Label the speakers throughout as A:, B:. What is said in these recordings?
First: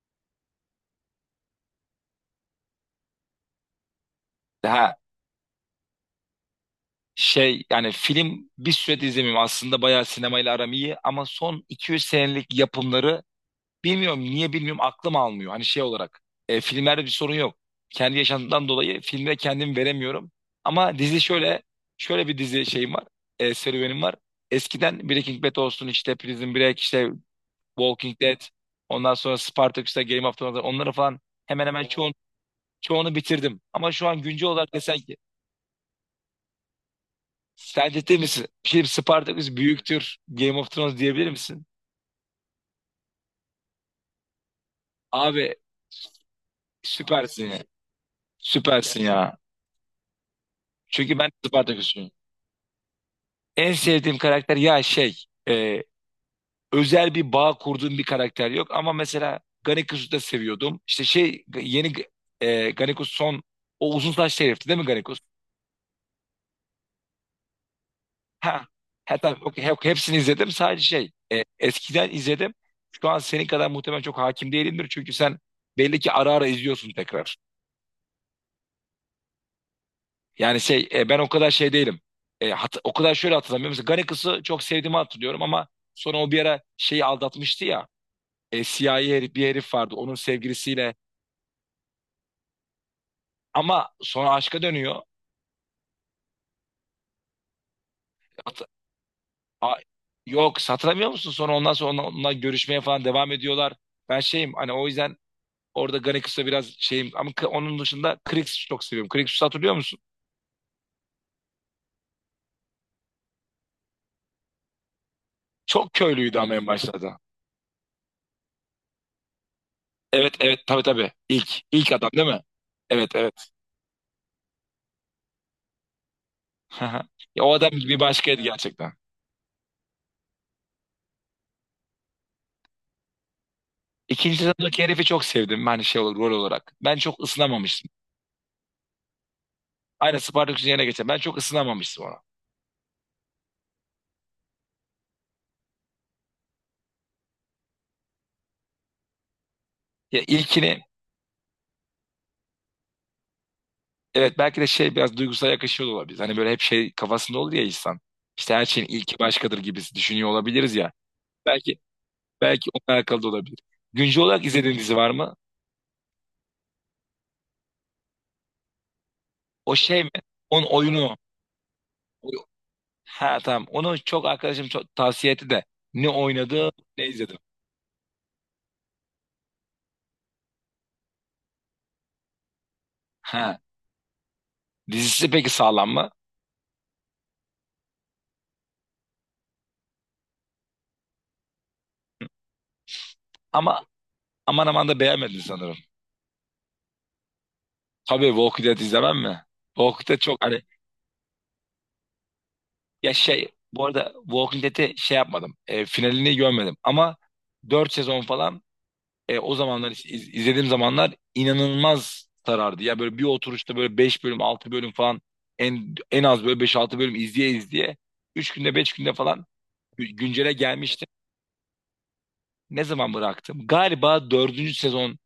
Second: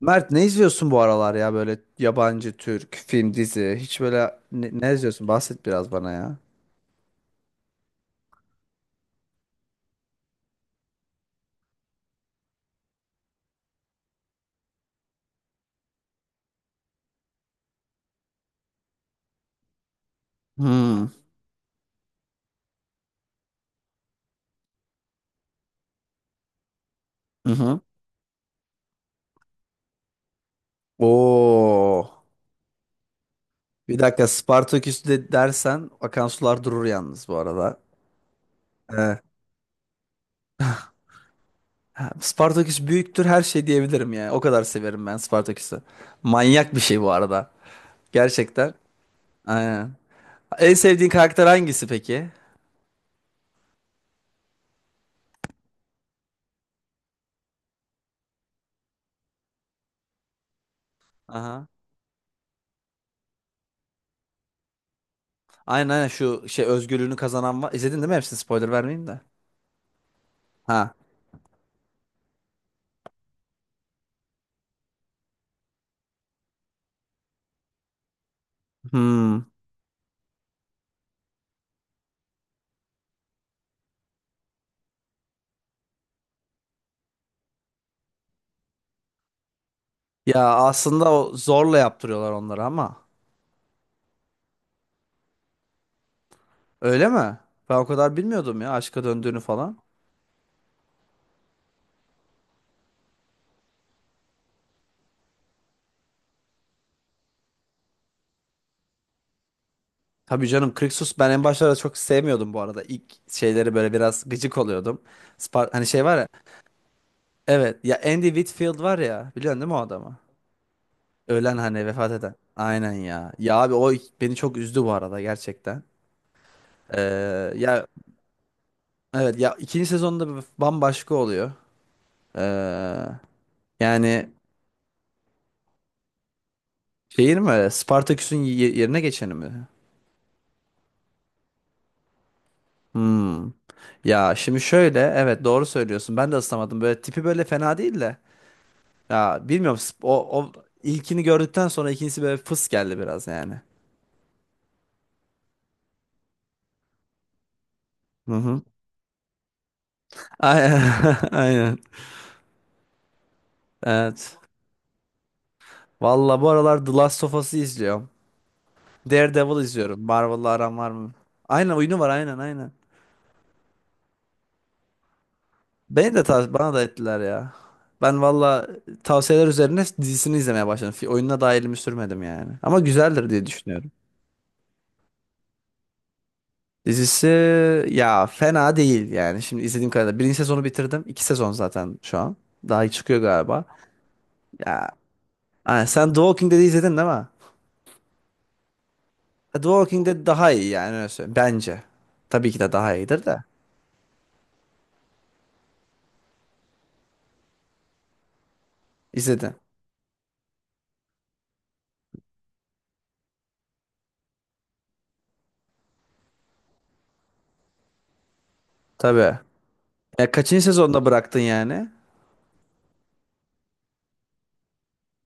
A: Mert ne izliyorsun bu aralar ya böyle yabancı, Türk, film, dizi? Hiç böyle ne
B: Daha
A: izliyorsun? Bahset biraz bana ya.
B: şey yani film bir süredir izlemiyorum. Aslında bayağı sinemayla aram iyi ama son 200 senelik yapımları bilmiyorum niye bilmiyorum aklım almıyor. Hani şey olarak filmlerde bir sorun yok. Kendi yaşantımdan dolayı filme kendimi veremiyorum. Ama
A: Hmm.
B: dizi şöyle bir dizi şeyim var. Serüvenim var. Eskiden Breaking Bad olsun işte Prison Break işte
A: Hı hı.
B: Walking Dead ondan sonra Spartacus'ta Game of Thrones onları falan hemen hemen
A: Oo.
B: çoğunu bitirdim. Ama
A: Bir
B: şu an
A: dakika
B: güncel olarak desen
A: Spartaküs de dersen akan sular durur yalnız bu arada.
B: Sen ciddi misin? Şimdi
A: Ee,
B: Spartacus büyüktür. Game of Thrones diyebilir misin?
A: Spartaküs büyüktür her şey diyebilirim yani. O kadar severim ben
B: Abi
A: Spartaküs'ü. Manyak bir şey bu
B: süpersin
A: arada.
B: ya.
A: Gerçekten.
B: Süpersin ya.
A: Aynen. En sevdiğin
B: Çünkü ben
A: karakter
B: de
A: hangisi
B: Spartacus'um.
A: peki?
B: En sevdiğim karakter ya şey e, özel bir bağ kurduğum bir karakter yok ama mesela Ganeku'yu da seviyordum. İşte şey
A: Aha.
B: yeni Ganeku son o uzun saçlı herifti değil mi Ganeku?
A: Aynen aynen şu şey özgürlüğünü kazanan var. İzledin değil mi hepsini?
B: Ha.
A: Spoiler vermeyeyim
B: Ha
A: de.
B: tamam okey, hepsini izledim sadece
A: Ha.
B: şey eskiden izledim. Şu an senin kadar muhtemelen çok hakim değilimdir çünkü sen belli ki ara ara izliyorsun tekrar.
A: Hmm.
B: Yani şey ben o kadar şey değilim. O kadar şöyle hatırlamıyorum. Mesela Garakıs'ı çok sevdiğimi hatırlıyorum ama sonra o bir ara şeyi aldatmıştı ya. Siyahi herif, bir herif vardı onun
A: Ya
B: sevgilisiyle.
A: aslında o zorla yaptırıyorlar onları ama.
B: Ama sonra aşka dönüyor.
A: Öyle mi? Ben o kadar bilmiyordum
B: Hat-
A: ya aşka döndüğünü
B: A-
A: falan.
B: yok hatırlamıyor musun? Sonra ondan sonra onunla görüşmeye falan devam ediyorlar. Ben şeyim hani o yüzden orada Garakıs'a biraz şeyim. Ama onun dışında Krixus'u çok seviyorum. Krixus'u hatırlıyor musun?
A: Tabii canım Krixus ben en başlarda çok sevmiyordum bu arada. İlk şeyleri böyle biraz gıcık oluyordum. Hani
B: Çok
A: şey var ya.
B: köylüydü ama en başlarda.
A: Evet ya Andy Whitfield var ya. Biliyorsun değil mi o adamı?
B: Evet evet tabii tabii.
A: Ölen
B: İlk,
A: hani
B: ilk adam
A: vefat
B: değil
A: eden.
B: mi?
A: Aynen
B: Evet
A: ya.
B: evet.
A: Ya abi o beni çok üzdü bu arada gerçekten.
B: Aha. Ya
A: Ee,
B: o adam
A: ya
B: bir başkaydı gerçekten.
A: evet ya ikinci sezonda bir bambaşka oluyor. Ee, yani
B: İkinci sezondaki herifi çok sevdim ben şey olarak, rol olarak. Ben çok
A: şeyin mi?
B: ısınamamıştım.
A: Spartaküs'ün yerine geçeni mi?
B: Aynı Spartacus'un yerine geçen. Ben çok ısınamamıştım ona.
A: Hmm. Ya şimdi şöyle evet doğru söylüyorsun. Ben de ıslamadım. Böyle tipi böyle fena değil de. Ya bilmiyorum
B: Ya
A: o
B: ilkini
A: ilkini gördükten sonra ikincisi böyle fıs geldi biraz yani.
B: evet belki de şey biraz duygusal yakışıyor da olabilir. Hani böyle hep şey kafasında olur ya insan.
A: Hı
B: İşte
A: hı.
B: her şeyin ilki başkadır gibisi düşünüyor olabiliriz ya.
A: Aynen. Aynen.
B: Belki onunla alakalı da olabilir. Güncel
A: Evet.
B: olarak izlediğin dizi var mı?
A: Valla bu aralar The Last of Us'ı izliyorum. Daredevil
B: O
A: izliyorum.
B: şey mi?
A: Marvel'la
B: Onun
A: aram var mı?
B: oyunu.
A: Aynen oyunu var aynen
B: O-
A: aynen.
B: Ha, tamam. Onu çok arkadaşım çok tavsiye etti de. Ne
A: Beni de
B: oynadı
A: bana da
B: ne
A: ettiler
B: izledim.
A: ya. Ben valla tavsiyeler üzerine dizisini izlemeye başladım. Oyununa da elimi sürmedim yani. Ama güzeldir diye
B: Ha.
A: düşünüyorum.
B: Dizisi peki sağlam mı?
A: Dizisi ya fena değil yani. Şimdi izlediğim kadarıyla. Birinci sezonu bitirdim. İki sezon zaten şu an. Daha iyi çıkıyor galiba.
B: Ama Aman aman
A: Ya
B: da beğenmedim sanırım.
A: hani sen The Walking Dead'i izledin değil mi?
B: Tabii Walking Dead izlemem mi?
A: The Walking
B: Walking Dead
A: Dead
B: çok
A: daha
B: hani
A: iyi yani öyle söyleyeyim. Bence. Tabii ki de daha
B: ya
A: iyidir de.
B: şey bu arada Walking Dead'i şey yapmadım. Finalini görmedim ama 4 sezon falan
A: İzledin.
B: o zamanlar izlediğim zamanlar inanılmaz sarardı. Ya böyle bir oturuşta böyle 5 bölüm 6 bölüm falan en az böyle beş altı bölüm izleye izleye 3 günde 5 günde
A: Tabii.
B: falan
A: Ya
B: güncele
A: kaçıncı sezonda
B: gelmiştim.
A: bıraktın yani?
B: Ne zaman bıraktım? Galiba dördüncü sezon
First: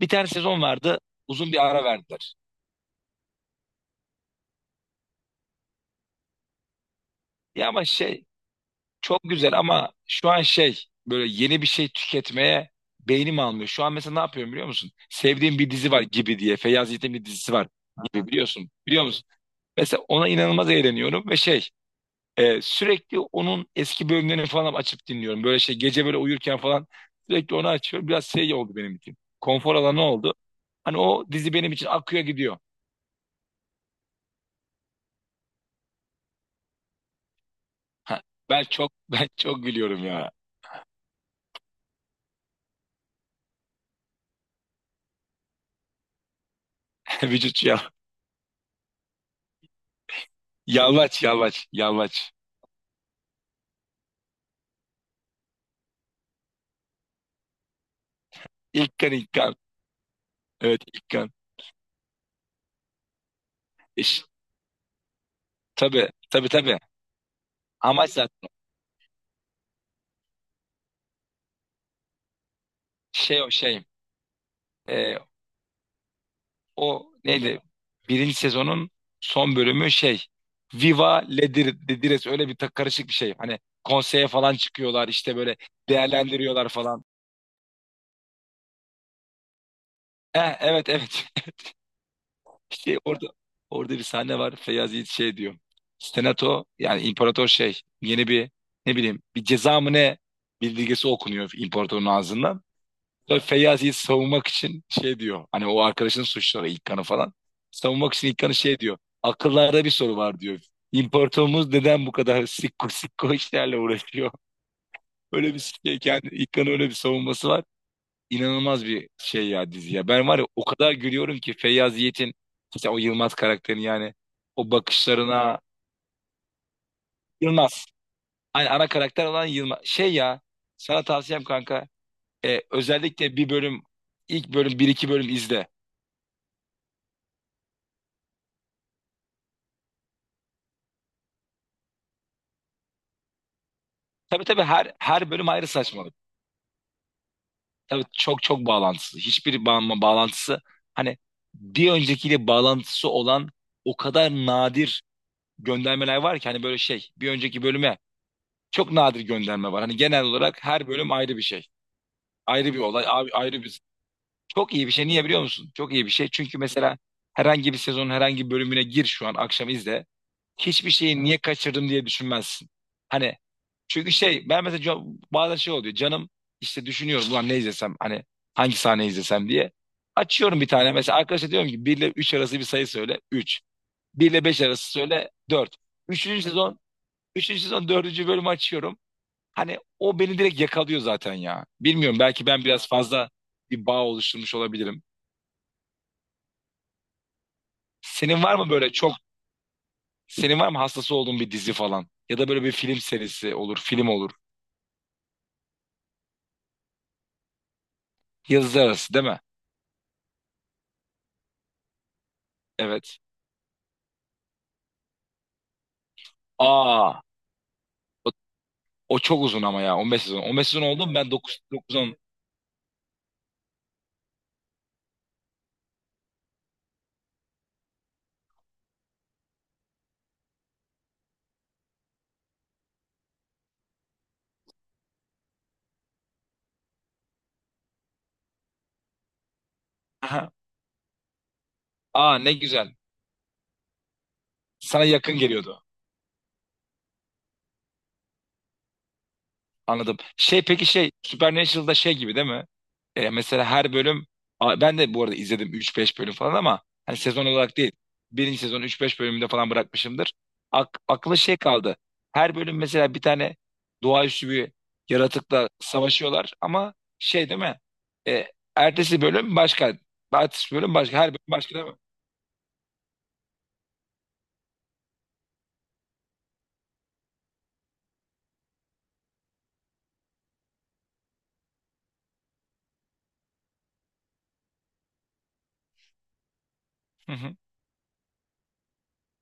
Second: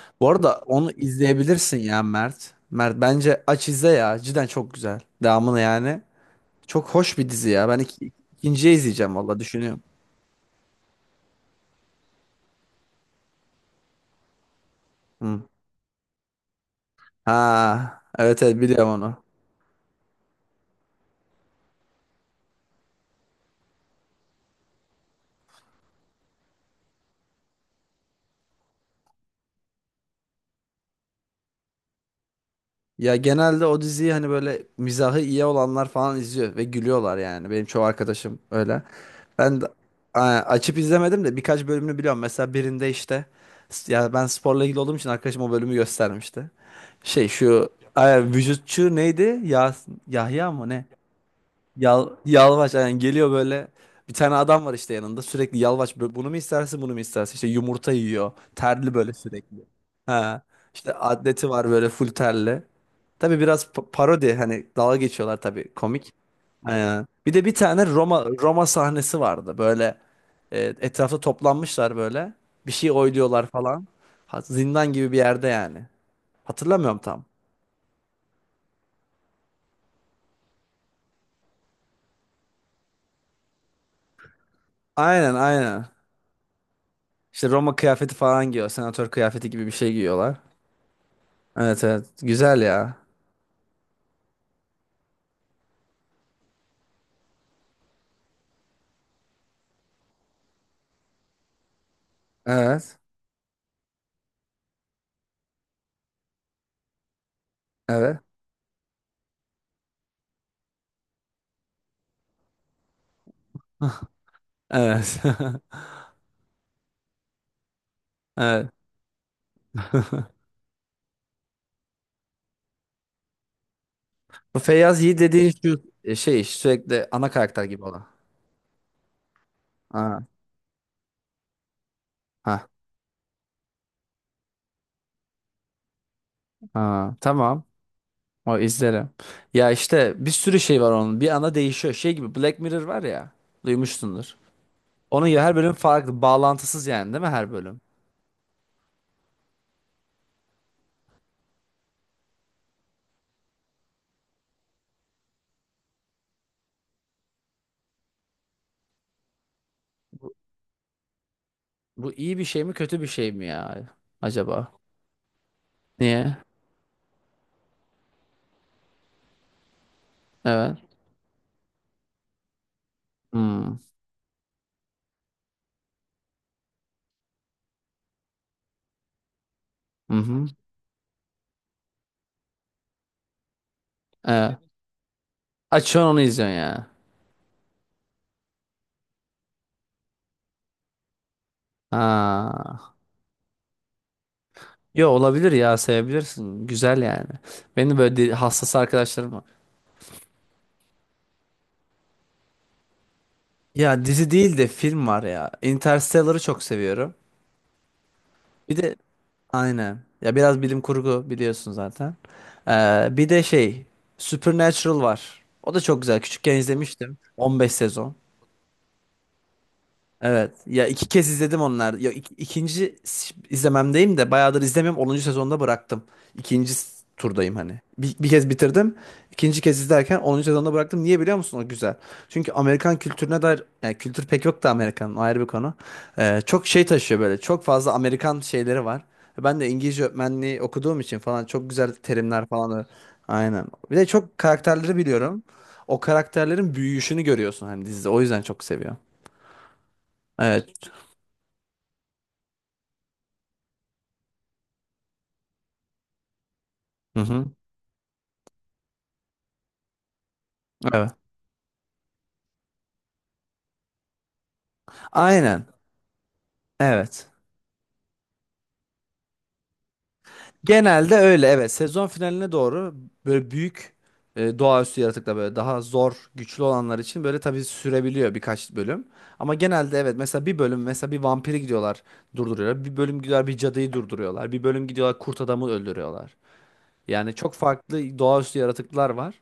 B: bir tane
A: Bu arada
B: sezon
A: onu
B: vardı uzun bir
A: izleyebilirsin
B: ara
A: ya
B: verdiler.
A: Mert. Mert bence aç izle ya. Cidden çok güzel. Devamını yani. Çok hoş bir dizi
B: Ya
A: ya. Ben
B: ama şey
A: ikinciye izleyeceğim
B: çok
A: valla
B: güzel
A: düşünüyorum.
B: ama şu an şey böyle yeni bir şey tüketmeye beynim almıyor. Şu an mesela ne yapıyorum biliyor musun?
A: Hı.
B: Sevdiğim bir dizi var gibi diye. Feyyaz Yiğit'in bir dizisi var
A: Ha,
B: gibi
A: evet evet
B: biliyorsun.
A: biliyorum
B: Biliyor
A: onu.
B: musun? Mesela ona inanılmaz eğleniyorum ve şey sürekli onun eski bölümlerini falan açıp dinliyorum. Böyle şey gece böyle uyurken falan sürekli onu açıyorum. Biraz şey oldu benim için. Konfor alanı oldu. Hani o dizi benim için akıyor gidiyor.
A: Ya genelde o diziyi hani böyle mizahı iyi olanlar falan izliyor ve gülüyorlar yani. Benim çoğu
B: Ha,
A: arkadaşım
B: ben
A: öyle.
B: çok ben
A: Ben
B: çok
A: de
B: gülüyorum ya.
A: açıp izlemedim de birkaç bölümünü biliyorum. Mesela birinde işte ya ben sporla ilgili olduğum için arkadaşım o bölümü göstermişti. Şey
B: Vücut
A: şu
B: ya.
A: ay, vücutçu neydi? Ya Yahya mı ne?
B: Yalvaç yalvaç
A: Yal,
B: yalvaç.
A: yalvaç yani geliyor böyle bir tane adam var işte yanında sürekli yalvaç böyle bunu mu istersin bunu mu istersin işte yumurta yiyor terli böyle
B: İlkan İlkan.
A: sürekli, ha,
B: Evet
A: işte
B: ilk gün.
A: atleti var böyle full terli, tabii biraz
B: İş,
A: parodi hani dalga geçiyorlar tabii
B: tabii
A: komik.
B: tabii tabii.
A: Bir de bir tane
B: Amaç
A: Roma
B: zaten
A: Roma sahnesi vardı böyle, etrafta toplanmışlar böyle bir şey
B: şey
A: oyluyorlar
B: o şey.
A: falan. Ha, zindan gibi bir
B: e,
A: yerde yani, hatırlamıyorum
B: O
A: tam.
B: neydi? Birinci sezonun son bölümü şey. Viva Ledires öyle bir karışık bir şey. Hani konseye falan çıkıyorlar
A: Aynen
B: işte böyle
A: aynen
B: değerlendiriyorlar falan.
A: işte Roma kıyafeti falan giyiyor, senatör kıyafeti gibi bir şey giyiyorlar.
B: Eh, evet evet.
A: Evet evet. Güzel ya.
B: İşte orada bir sahne var. Feyyaz Yiğit şey diyor. Senato yani imparator şey yeni bir ne bileyim bir ceza mı ne bildirgesi okunuyor imparatorun ağzından.
A: Evet.
B: Sonra Feyyasi'yi savunmak için şey diyor. Hani o arkadaşın suçları İlkan'ı falan. Savunmak
A: Evet.
B: için İlkan'ı şey diyor. Akıllarda bir soru var diyor. İmparatorumuz neden bu kadar sikko sikko işlerle uğraşıyor?
A: Evet.
B: Öyle bir şey kendi İlkan'ın öyle bir savunması var.
A: Evet.
B: İnanılmaz bir şey ya dizi ya. Ben var ya o kadar gülüyorum ki Feyyaz Yiğit'in işte o Yılmaz karakterini yani
A: Bu
B: o
A: Feyyaz Yiğit dediğin
B: bakışlarına
A: şu şey sürekli ana karakter gibi
B: Yılmaz.
A: olan.
B: Hani ana karakter olan Yılmaz. Şey
A: Ha.
B: ya sana tavsiyem kanka
A: Ha.
B: özellikle bir bölüm ilk bölüm bir iki bölüm izle.
A: Ha. Tamam. O izlerim. Ya işte bir sürü şey var onun. Bir ana değişiyor. Şey gibi Black Mirror var ya. Duymuşsundur.
B: Tabii tabii her
A: Onun
B: her
A: ya
B: bölüm
A: her
B: ayrı
A: bölüm
B: saçmalık.
A: farklı. Bağlantısız yani değil mi her bölüm?
B: Tabii çok çok bağlantısı. Hiçbir bağlantısı hani bir öncekiyle bağlantısı olan o kadar nadir göndermeler var ki hani böyle şey bir önceki bölüme çok nadir gönderme var. Hani genel olarak her bölüm ayrı bir şey.
A: Bu iyi bir şey
B: Ayrı
A: mi
B: bir
A: kötü
B: olay,
A: bir şey mi
B: ayrı bir
A: ya? Acaba?
B: çok iyi bir şey. Niye biliyor musun? Çok iyi bir şey.
A: Niye?
B: Çünkü mesela herhangi bir sezonun herhangi bir bölümüne gir şu an akşam izle.
A: Evet.
B: Hiçbir şeyi niye kaçırdım diye düşünmezsin. Hani
A: Hmm.
B: çünkü şey ben mesela bazen şey oluyor. Canım işte düşünüyorum ulan ne izlesem hani hangi sahne izlesem diye.
A: Hı hı.
B: Açıyorum bir tane mesela arkadaşa diyorum ki 1 ile 3 arası bir sayı söyle 3 1 ile
A: Evet.
B: 5 arası söyle 4
A: Açıyorsun onu
B: üçüncü
A: izliyorsun
B: sezon
A: ya.
B: üçüncü sezon dördüncü bölümü açıyorum. Hani o beni direkt yakalıyor zaten ya. Bilmiyorum belki ben biraz
A: Ha.
B: fazla bir bağ oluşturmuş olabilirim.
A: Yo, olabilir ya, sevebilirsin. Güzel yani. Benim böyle
B: Senin var mı
A: hassas
B: böyle çok
A: arkadaşlarım var.
B: senin var mı hastası olduğun bir dizi falan? Ya da böyle bir film serisi olur,
A: Ya
B: film
A: dizi
B: olur.
A: değil de film var ya. Interstellar'ı çok seviyorum. Bir
B: Yazı
A: de
B: arası değil mi?
A: aynen. Ya biraz bilim kurgu biliyorsun zaten.
B: Evet.
A: Bir de şey Supernatural var. O da çok güzel. Küçükken izlemiştim.
B: Aa,
A: 15 sezon.
B: o, o çok uzun ama ya 15 sezon.
A: Evet.
B: 15 sezon
A: Ya
B: oldu
A: iki
B: mu?
A: kez
B: Ben
A: izledim
B: dokuz
A: onlar.
B: dokuz
A: Ya
B: on
A: ikinci izlememdeyim de bayağıdır izlemiyorum. 10. sezonda bıraktım. İkinci turdayım hani. Bir kez bitirdim. İkinci kez izlerken 10. sezonda bıraktım. Niye biliyor musun? O güzel. Çünkü Amerikan kültürüne dair yani kültür pek yok da, Amerikan'ın o ayrı bir konu. Çok şey taşıyor böyle. Çok fazla Amerikan şeyleri var. Ben de İngilizce
B: Aha.
A: öğretmenliği okuduğum için falan çok güzel
B: Aa,
A: terimler
B: ne
A: falan.
B: güzel.
A: Aynen. Bir de çok karakterleri
B: Sana yakın
A: biliyorum.
B: geliyordu.
A: O karakterlerin büyüyüşünü görüyorsun hani dizide. O yüzden çok seviyorum.
B: Anladım. Şey
A: Evet.
B: peki şey Supernatural'da şey gibi değil mi? E, mesela her bölüm ben de bu arada izledim üç beş bölüm falan ama hani
A: Hı hı.
B: sezon olarak değil. Birinci sezon üç beş bölümünde falan bırakmışımdır.
A: Evet.
B: Aklı şey kaldı. Her bölüm mesela bir tane doğaüstü bir
A: Aynen.
B: yaratıkla savaşıyorlar ama
A: Evet.
B: şey değil mi? E, ertesi bölüm başka. Ertesi bölüm
A: Genelde
B: başka. Her bölüm
A: öyle evet.
B: başka değil mi?
A: Sezon finaline doğru böyle büyük doğaüstü yaratıklar, böyle daha zor, güçlü olanlar için böyle tabii sürebiliyor birkaç bölüm. Ama genelde evet, mesela bir bölüm mesela bir vampiri gidiyorlar durduruyorlar. Bir bölüm gidiyorlar bir cadıyı durduruyorlar. Bir bölüm gidiyorlar kurt adamı öldürüyorlar.
B: Hı
A: Yani çok
B: hı.
A: farklı doğaüstü yaratıklar var.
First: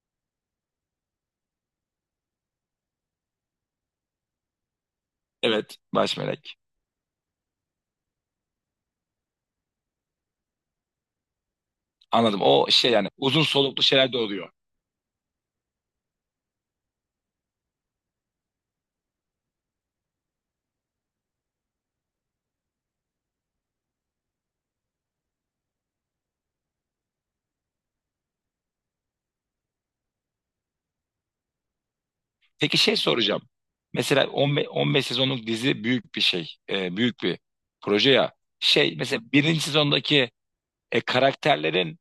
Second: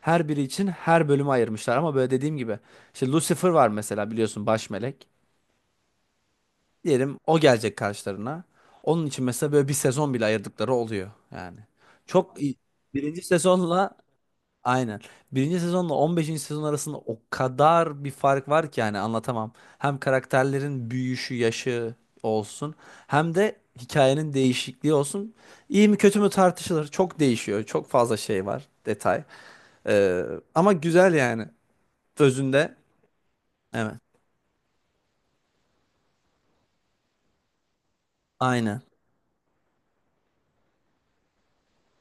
A: Her biri için her bölümü ayırmışlar ama böyle dediğim gibi işte Lucifer var mesela, biliyorsun, baş melek.
B: Evet. Baş melek.
A: Diyelim o gelecek karşılarına. Onun için mesela böyle bir sezon bile ayırdıkları oluyor yani.
B: Anladım.
A: Çok iyi.
B: O şey yani
A: Birinci
B: uzun soluklu
A: sezonla
B: şeyler de oluyor.
A: aynen. Birinci sezonla 15. sezon arasında o kadar bir fark var ki yani anlatamam. Hem karakterlerin büyüyüşü, yaşı olsun, hem de hikayenin değişikliği olsun. İyi mi kötü mü tartışılır. Çok değişiyor. Çok fazla şey var, detay. Ee, ama güzel yani özünde.
B: Peki şey soracağım.
A: Evet.
B: Mesela 15 sezonluk dizi büyük bir şey. E, büyük bir proje ya.
A: Aynen.
B: Şey mesela birinci sezondaki karakterlerin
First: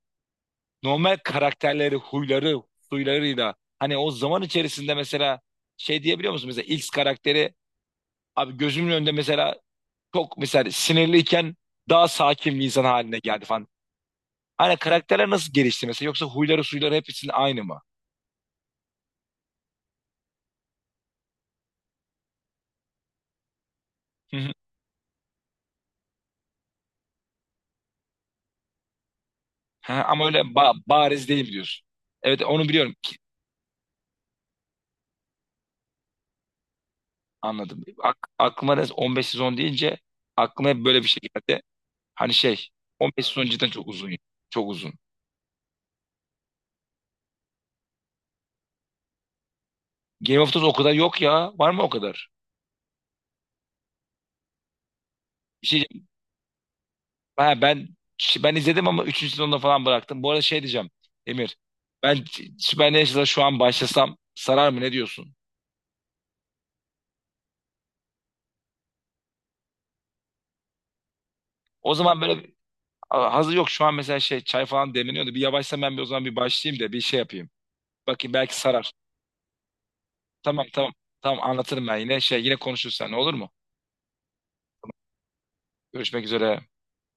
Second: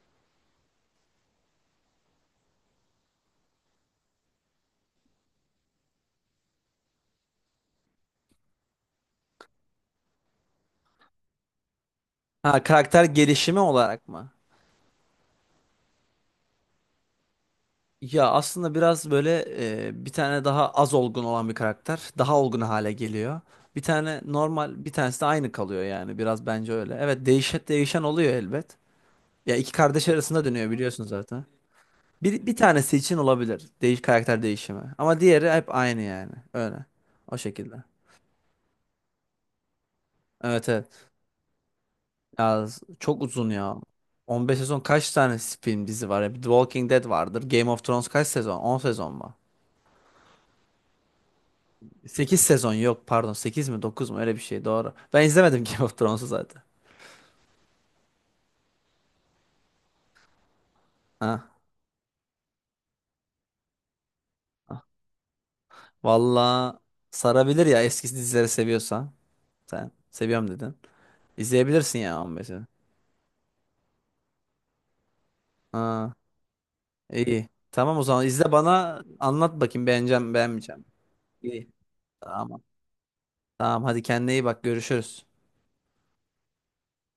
B: normal karakterleri, huyları, suylarıyla hani o zaman içerisinde mesela şey diyebiliyor musun? Mesela X karakteri abi gözümün önünde mesela çok mesela sinirliyken daha sakin
A: Ha,
B: bir insan
A: karakter
B: haline geldi
A: gelişimi
B: falan.
A: olarak mı?
B: Hani karakterler nasıl gelişti mesela? Yoksa huyları, suyları hepsinin aynı mı?
A: Ya aslında biraz böyle bir tane daha az olgun olan bir karakter daha olgun hale geliyor. Bir tane
B: Hı hı.
A: normal, bir tanesi de aynı kalıyor yani, biraz bence öyle. Evet, değişen değişen oluyor elbet. Ya iki
B: Ha,
A: kardeş
B: ama öyle
A: arasında dönüyor biliyorsun
B: bariz
A: zaten.
B: değil diyorsun. Evet
A: Bir
B: onu biliyorum.
A: tanesi için olabilir karakter değişimi. Ama diğeri hep aynı yani. Öyle. O şekilde.
B: Anladım. Aklıma da 15 sezon deyince
A: Evet
B: aklıma hep böyle bir
A: evet.
B: şey geldi. Hani
A: Ya
B: şey
A: çok
B: 15 sezon
A: uzun
B: cidden
A: ya.
B: çok uzun ya.
A: 15
B: Çok
A: sezon,
B: uzun.
A: kaç tane film dizi var ya? The Walking Dead vardır. Game of Thrones kaç sezon? 10 sezon mu?
B: Game of Thrones o kadar yok ya. Var mı o kadar?
A: 8 sezon yok, pardon, 8 mi 9 mu, öyle bir şey, doğru. Ben izlemedim
B: Bir
A: Game
B: şey
A: of Thrones'u zaten.
B: ha, ben izledim ama üçüncü sezonda falan bıraktım. Bu arada şey diyeceğim Emir.
A: Ha.
B: Ben Supernatural şu an başlasam sarar mı ne diyorsun?
A: Valla sarabilir ya, eski dizileri seviyorsan. Sen seviyorum dedin.
B: O
A: İzleyebilirsin ya
B: zaman böyle
A: 15'i.
B: hazır yok şu an mesela şey çay falan demleniyordu. Bir yavaşsam ben bir o
A: Ha,
B: zaman bir başlayayım da bir şey
A: iyi.
B: yapayım.
A: Tamam, o zaman
B: Bakayım
A: izle,
B: belki sarar.
A: bana anlat bakayım beğeneceğim
B: Tamam
A: beğenmeyeceğim.
B: tamam. Tamam
A: İyi.
B: anlatırım ben yine şey yine
A: Tamam.
B: konuşuruz seninle olur mu?
A: Tamam, hadi kendine iyi bak, görüşürüz.
B: Görüşmek üzere.